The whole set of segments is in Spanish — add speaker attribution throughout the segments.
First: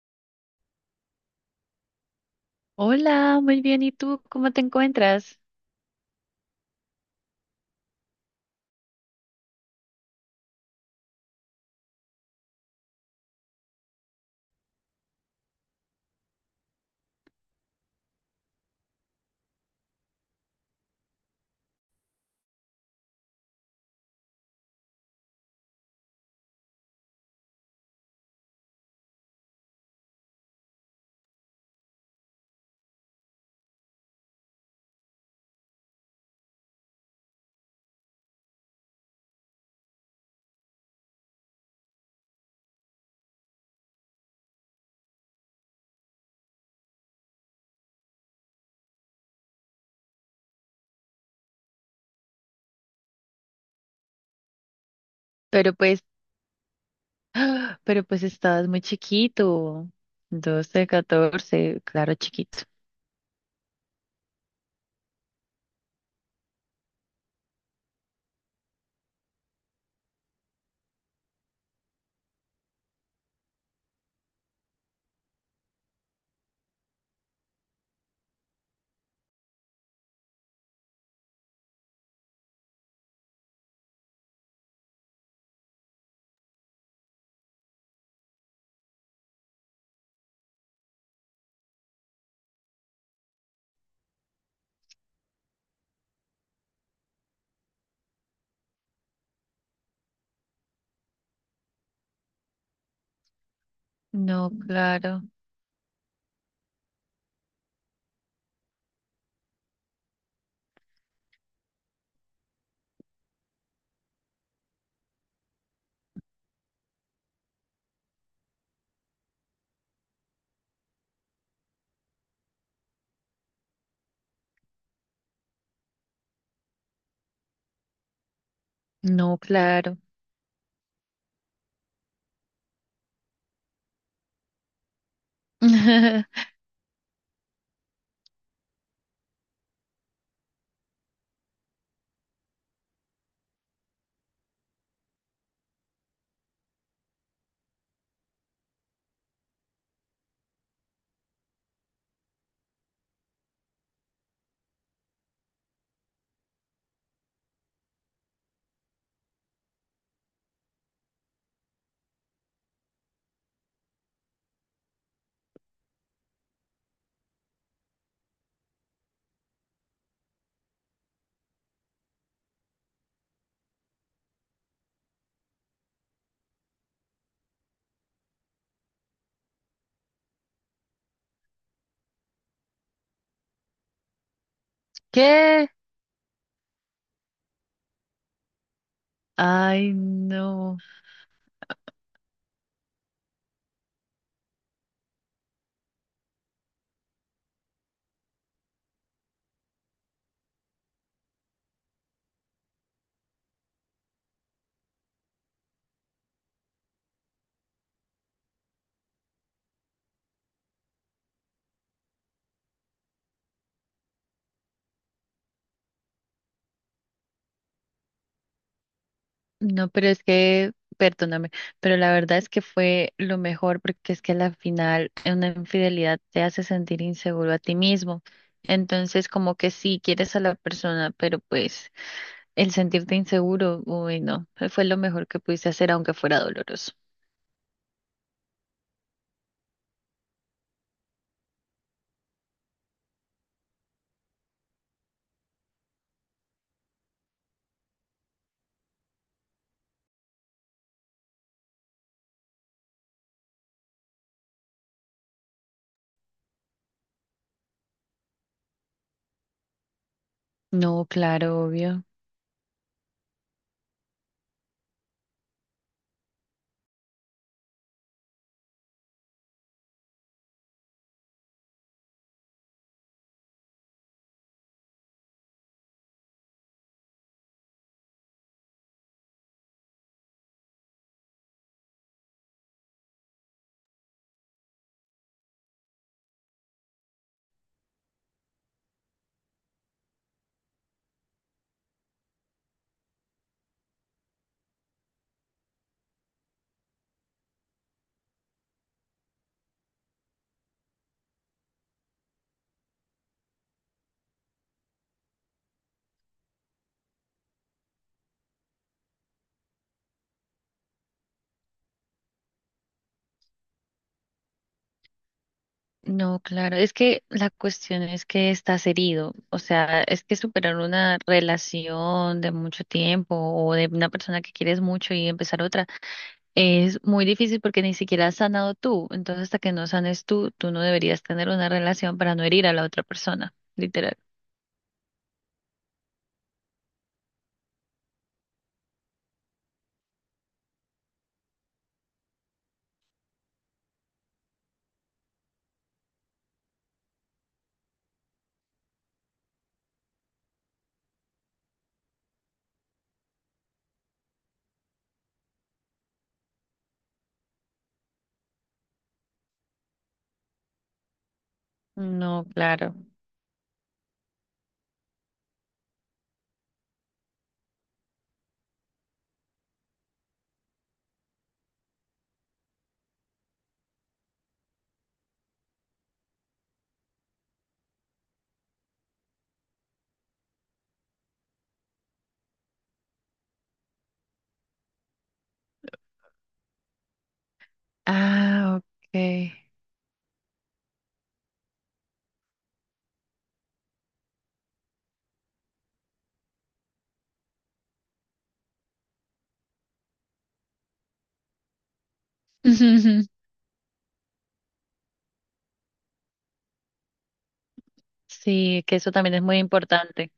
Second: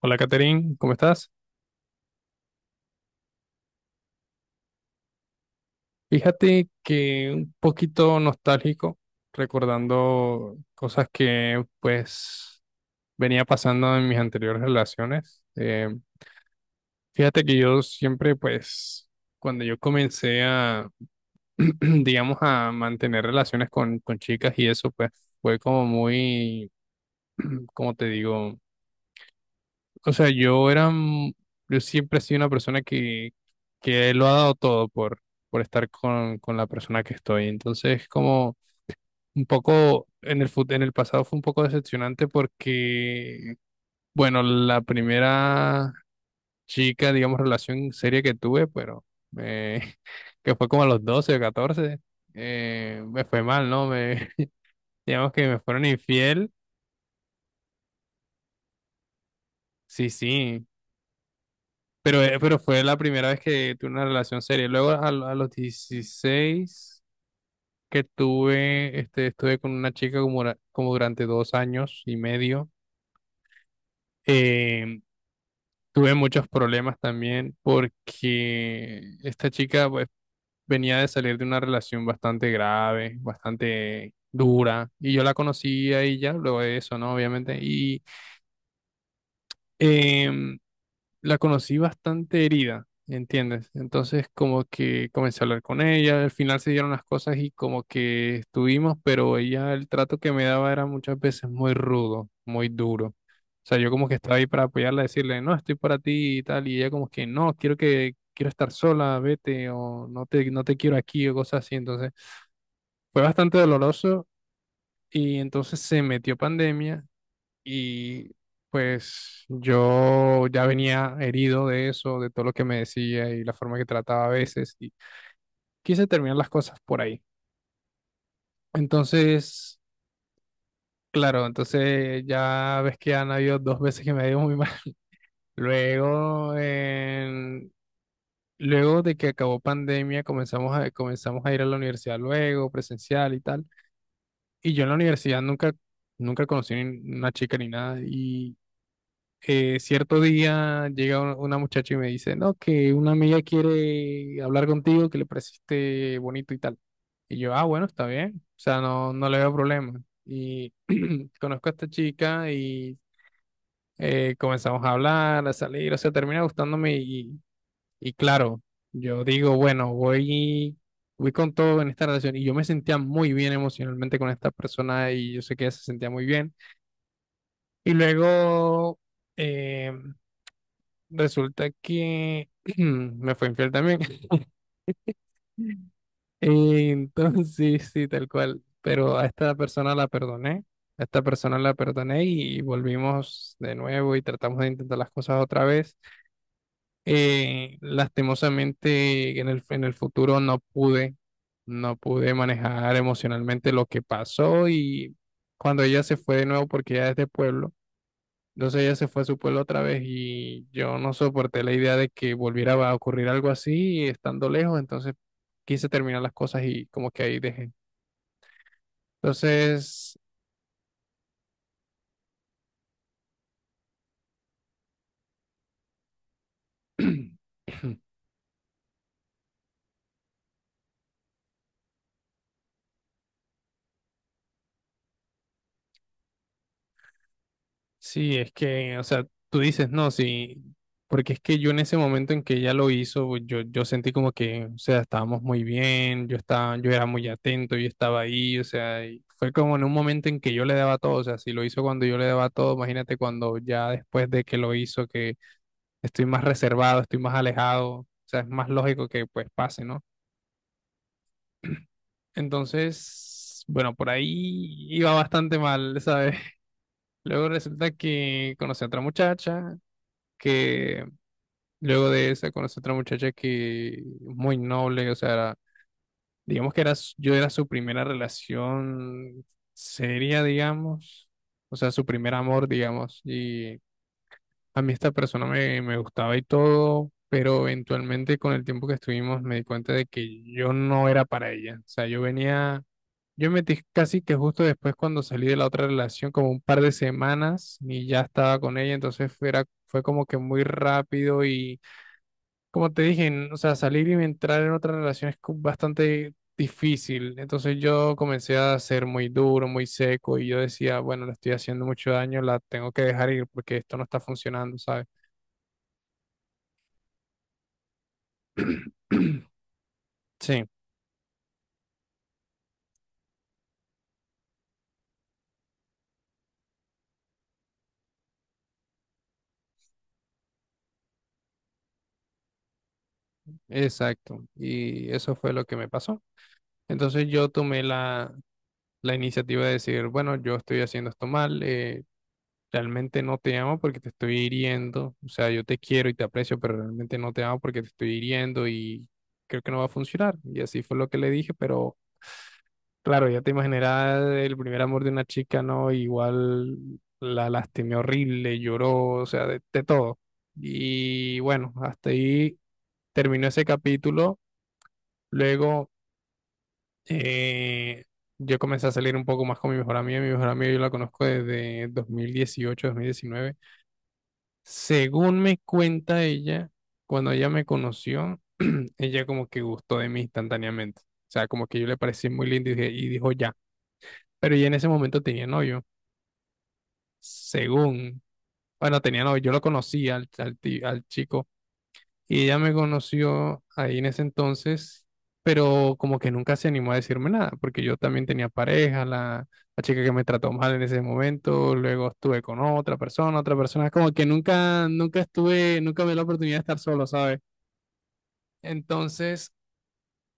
Speaker 1: Hola, Catherine, ¿cómo estás?
Speaker 2: Hola, muy bien. ¿Y tú cómo te encuentras?
Speaker 1: Fíjate que un poquito nostálgico, recordando cosas que pues venía pasando en mis anteriores relaciones. Fíjate que yo siempre pues cuando yo comencé a, digamos, a mantener relaciones con chicas y eso pues fue como muy, como te digo? O sea, yo era, yo siempre he sido una persona que lo ha dado todo por estar con la persona que estoy. Entonces, como un poco en el pasado fue un poco decepcionante porque, bueno, la primera chica, digamos, relación seria que tuve, pero eh, que fue como a los 12 o 14. Me fue mal, ¿no? Me, digamos que me
Speaker 2: Pero
Speaker 1: fueron
Speaker 2: pues,
Speaker 1: infiel.
Speaker 2: pero pues estabas muy chiquito.
Speaker 1: Sí, sí.
Speaker 2: Doce, 14, claro,
Speaker 1: Pero
Speaker 2: chiquito.
Speaker 1: fue la primera vez que tuve una relación seria. Luego a los 16 que tuve, estuve con una chica como, como durante 2 años y medio. Eh, Tuve muchos problemas también porque esta chica pues, venía de salir de una relación bastante grave, bastante dura. Y yo la conocí a ella luego de eso, ¿no? Obviamente. Em, la conocí bastante herida, ¿entiendes? Entonces como que comencé a hablar con ella, al final se dieron las cosas y como que estuvimos, pero ella el trato que me daba era muchas veces muy rudo, muy duro. O sea, yo como que estaba ahí
Speaker 2: No,
Speaker 1: para apoyarla,
Speaker 2: claro.
Speaker 1: decirle, no, estoy para ti y tal, y ella como que, no, quiero que, quiero estar sola, vete, o no te quiero aquí, o cosas así. Entonces fue bastante doloroso y entonces se metió pandemia y pues yo ya venía herido de eso, de todo lo que me decía y la forma que trataba a veces, y quise terminar las cosas por ahí.
Speaker 2: No,
Speaker 1: Entonces,
Speaker 2: claro.
Speaker 1: claro, entonces ya ves que han habido dos veces que me ha ido muy mal. Luego, en- Luego de que acabó pandemia, comenzamos a ir a la universidad luego, presencial y tal. Y yo en la universidad nunca, nunca conocí ni una chica ni nada, y cierto día llega una muchacha y me dice, no, que una amiga quiere hablar contigo, que le pareciste bonito y tal. Y yo, ah, bueno, está bien. O sea, no, no le veo problema. Y conozco a esta chica y comenzamos a hablar, a salir, o sea, termina gustándome y claro, yo digo, bueno, voy con todo en esta relación y yo me sentía muy bien emocionalmente con esta persona y yo sé que ella se sentía muy bien. Y luego... em, Resulta que me fue infiel también.
Speaker 2: ¿Qué?
Speaker 1: Entonces, sí, sí, tal cual. Pero a esta
Speaker 2: Ay,
Speaker 1: persona la perdoné.
Speaker 2: no.
Speaker 1: A esta persona la perdoné y volvimos de nuevo y tratamos de intentar las cosas otra vez. Lastimosamente, en el futuro no pude, no pude manejar emocionalmente lo que pasó y cuando ella se fue de nuevo, porque ella es de pueblo. Entonces ella se fue a su pueblo otra vez y yo no soporté la idea de que volviera a ocurrir algo así estando lejos, entonces quise terminar las cosas y como que ahí dejé.
Speaker 2: No, pero
Speaker 1: Entonces,
Speaker 2: es que, perdóname, pero la verdad es que fue lo mejor porque es que a la final una infidelidad te hace sentir inseguro a ti mismo. Entonces, como que sí, quieres a la persona, pero pues... El sentirte inseguro, uy, no, fue lo mejor que pudiste hacer, aunque fuera doloroso.
Speaker 1: sí, es que, o sea, tú dices no, sí, porque es que yo en ese momento en que ella lo hizo, pues, yo sentí como que, o sea, estábamos muy bien, yo estaba, yo era muy atento, yo estaba ahí, o sea, y fue como en un momento en que yo le daba todo, o sea, si lo hizo cuando yo le daba todo, imagínate cuando ya después de que lo hizo, que estoy más reservado, estoy más alejado, o sea, es más lógico que pues pase, ¿no?
Speaker 2: No, claro, obvio.
Speaker 1: Entonces, bueno, por ahí iba bastante mal, ¿sabes? Luego resulta que conocí a otra muchacha, que luego de esa conocí a otra muchacha que muy noble, o sea, digamos que yo era su primera relación seria, digamos, o sea, su primer amor, digamos, y a mí esta persona me gustaba y todo, pero eventualmente con el tiempo que estuvimos me di cuenta de que yo no era para ella. O sea, yo venía, yo me metí casi que justo después cuando salí de la otra relación, como un par de semanas y ya estaba con ella, entonces fue como que muy rápido y como te dije, o sea, salir y entrar en otra relación es bastante difícil. Entonces yo comencé a ser muy duro, muy seco y yo decía, bueno, le estoy haciendo mucho daño, la tengo que dejar ir porque esto no está funcionando, ¿sabes?
Speaker 2: No, claro. Es que la cuestión es que estás herido. O sea, es que
Speaker 1: Sí,
Speaker 2: superar una relación de mucho tiempo o de una persona que quieres mucho y empezar otra es muy difícil porque ni siquiera has sanado tú. Entonces, hasta que no sanes tú, tú no deberías tener una relación para no herir a la otra persona, literal.
Speaker 1: exacto. Y eso fue lo que me pasó. Entonces yo tomé la iniciativa de decir, bueno, yo estoy haciendo esto mal, realmente no te amo porque te estoy hiriendo. O sea, yo te quiero y te aprecio, pero realmente no te amo porque te estoy hiriendo y creo que no va a funcionar. Y así fue lo que le dije, pero claro, ya te imaginarás el primer amor de una chica, ¿no? Igual la lastimé horrible, lloró, o sea, de todo. Y bueno, hasta
Speaker 2: No,
Speaker 1: ahí
Speaker 2: claro.
Speaker 1: terminó ese capítulo. Luego, eh, yo comencé a salir un poco más con mi mejor amiga. Mi mejor amiga yo la conozco desde 2018, 2019. Según me cuenta ella, cuando ella me conoció, ella como que gustó de mí instantáneamente. O sea, como que yo le parecí muy lindo y, y dijo ya. Pero ella en ese momento tenía novio. Según,
Speaker 2: Ah,
Speaker 1: bueno, tenía novio. Yo
Speaker 2: ok.
Speaker 1: lo conocí al chico. Y ella me conoció ahí en ese entonces, pero como que nunca se animó a decirme nada, porque yo también tenía pareja, la chica que me trató mal en ese momento, luego estuve con otra persona, como que nunca, nunca estuve, nunca me dio la oportunidad de estar solo, ¿sabes?
Speaker 2: Sí, que eso también es
Speaker 1: Entonces,
Speaker 2: muy importante.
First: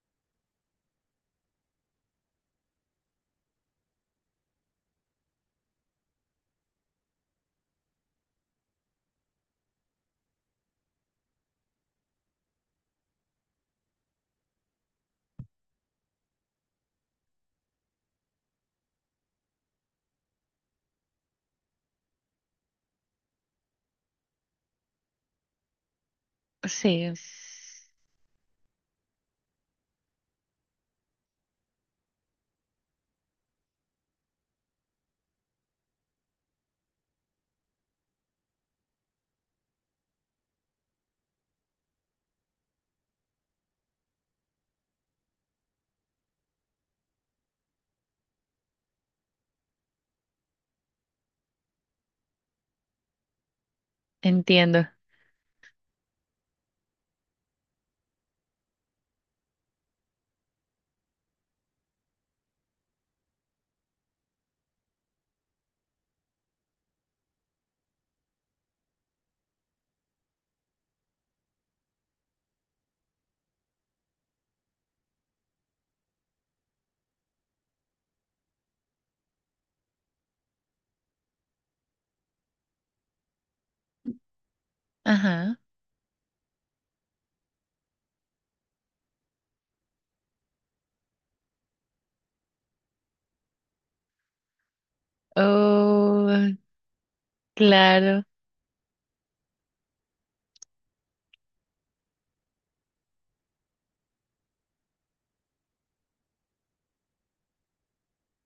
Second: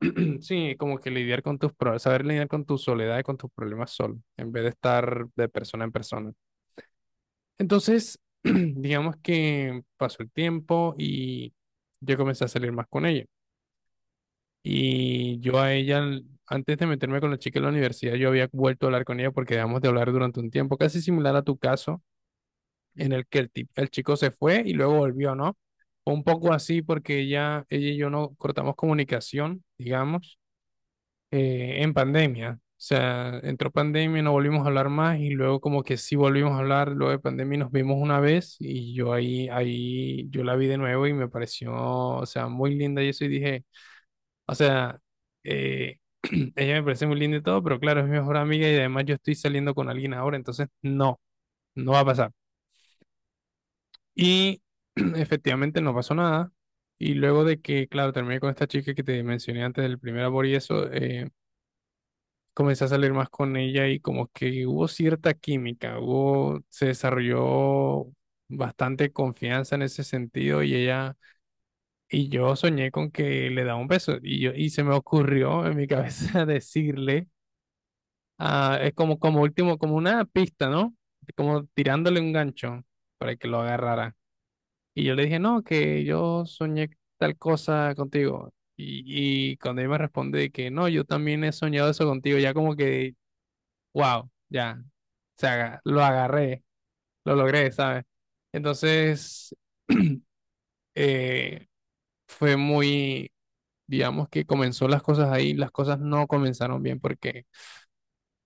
Speaker 1: sí, como que lidiar con tus problemas, saber lidiar con tu soledad y con tus problemas solo, en vez de estar de persona en persona. Entonces, digamos que pasó el tiempo y yo comencé a salir más con ella. Y yo a ella, antes de meterme con la chica en la universidad, yo había vuelto a hablar con ella porque dejamos de hablar durante un tiempo, casi similar a tu caso, en el que el chico se fue y luego volvió, ¿no? Fue un poco así
Speaker 2: Sí,
Speaker 1: porque ella y yo no cortamos comunicación, digamos, en pandemia. O sea, entró pandemia, no volvimos a hablar más y luego como que sí volvimos a hablar, luego de pandemia nos vimos una vez y yo ahí, yo la vi de nuevo y me pareció, o sea, muy linda y eso y dije... O sea, eh, ella me parece muy linda y todo, pero claro, es mi mejor amiga y además yo estoy saliendo con alguien ahora, entonces no, no va a pasar. Y
Speaker 2: entiendo.
Speaker 1: efectivamente no pasó nada. Y luego de que, claro, terminé con esta chica que te mencioné antes del primer amor y eso, comencé a salir más con ella y como que hubo cierta química, hubo, se desarrolló bastante confianza en ese sentido y ella... Y yo soñé con que le daba un beso y, yo, y se me ocurrió en mi cabeza decirle, ah, es como, como último, como una pista, ¿no? Como tirándole un gancho para que lo agarrara. Y yo le dije,
Speaker 2: Ajá.
Speaker 1: no, que yo soñé tal cosa contigo. Y cuando él me responde que no, yo también he soñado eso contigo, ya como que, wow, ya, o sea, lo
Speaker 2: Oh,
Speaker 1: agarré, lo logré, ¿sabes?
Speaker 2: claro.
Speaker 1: Entonces, eh, fue muy, digamos que comenzó las cosas ahí, las cosas no comenzaron bien porque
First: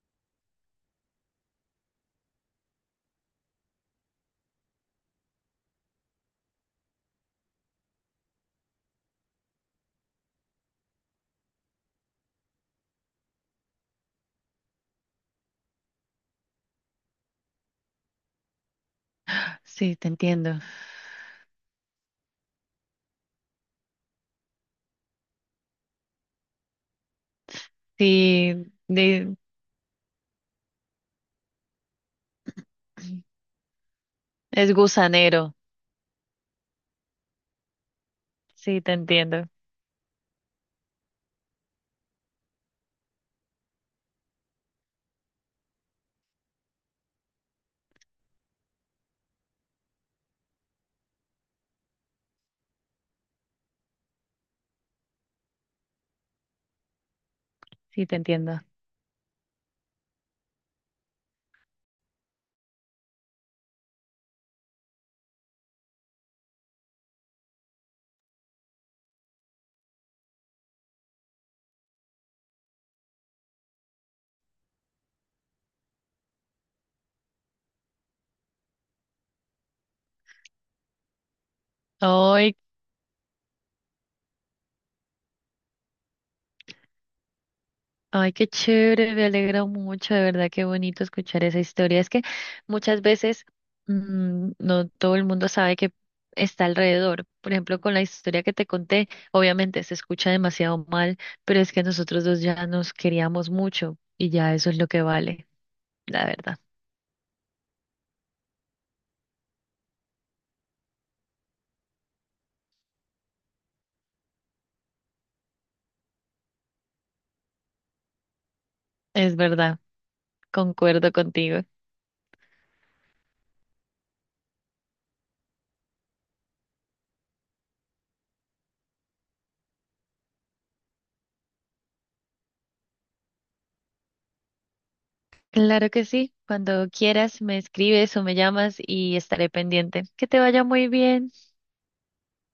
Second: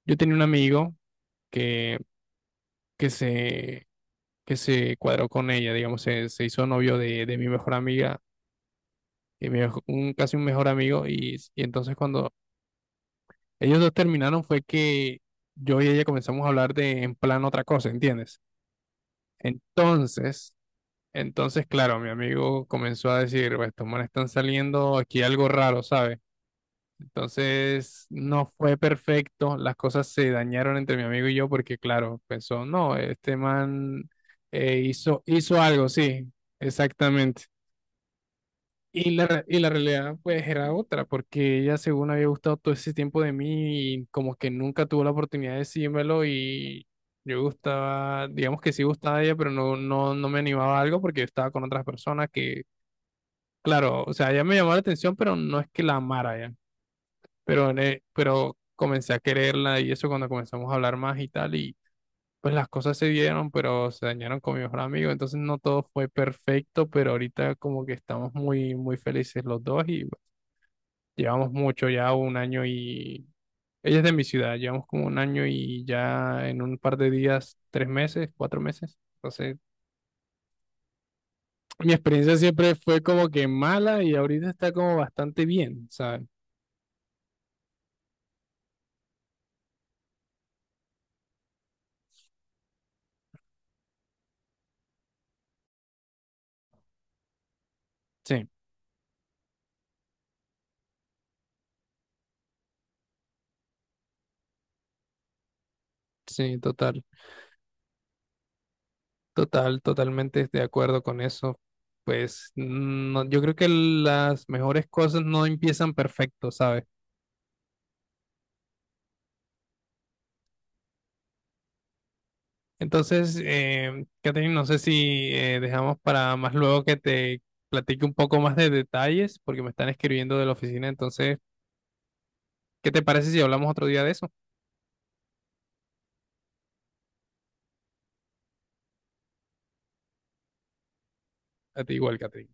Speaker 1: yo tenía un amigo que, que se que se cuadró con ella, digamos, se hizo novio de mi mejor amiga, un, casi un mejor amigo, y entonces cuando ellos dos terminaron fue que yo y ella comenzamos a hablar de en plan otra cosa, ¿entiendes?
Speaker 2: Sí, te
Speaker 1: Entonces,
Speaker 2: entiendo.
Speaker 1: entonces, claro, mi amigo comenzó a decir, pues estos manes están saliendo aquí algo raro, ¿sabes? Entonces, no
Speaker 2: Sí,
Speaker 1: fue
Speaker 2: de-
Speaker 1: perfecto, las cosas se dañaron entre mi amigo y yo porque, claro, pensó, no, este man
Speaker 2: es gusanero.
Speaker 1: hizo algo, sí, exactamente.
Speaker 2: Sí, te
Speaker 1: Y
Speaker 2: entiendo.
Speaker 1: y la realidad pues era otra, porque ella según había gustado todo ese tiempo de mí y como que nunca tuvo la oportunidad de decírmelo y yo gustaba, digamos que sí gustaba de ella, pero no me animaba a algo porque yo estaba con otras personas que, claro, o sea, ella me llamó la atención, pero no es que la amara ya, pero,
Speaker 2: Sí, te
Speaker 1: pero
Speaker 2: entiendo.
Speaker 1: comencé a quererla y eso cuando comenzamos a hablar más y tal y pues las cosas se dieron, pero se dañaron con mi mejor amigo, entonces no todo fue perfecto, pero ahorita como que estamos muy, muy felices los dos y... Llevamos mucho, ya un año y... Ella es de mi ciudad, llevamos como un año y ya en un par de días, tres meses, cuatro meses. Entonces, mi experiencia
Speaker 2: Oh.
Speaker 1: siempre fue como que mala y ahorita está como bastante bien, ¿sabes?
Speaker 2: Ay, qué chévere, me alegra mucho, de verdad, qué bonito escuchar esa historia. Es que muchas veces no todo el mundo sabe que está alrededor. Por ejemplo, con la historia
Speaker 1: Sí,
Speaker 2: que te conté, obviamente se escucha demasiado mal, pero es que nosotros dos ya nos queríamos mucho y ya eso es lo que vale, la
Speaker 1: sí,
Speaker 2: verdad.
Speaker 1: total, total, totalmente de acuerdo con eso. Pues no, yo creo que las mejores cosas no empiezan perfecto, ¿sabes?
Speaker 2: Es verdad, concuerdo contigo.
Speaker 1: Entonces, Catherine, no sé si dejamos para más luego que te platique un poco más de detalles, porque me están escribiendo de la oficina. Entonces, ¿qué te parece si hablamos otro día de eso?
Speaker 2: Claro que sí, cuando quieras me escribes o me llamas y estaré pendiente. Que te vaya muy bien.
Speaker 1: A ti igual, Catherine.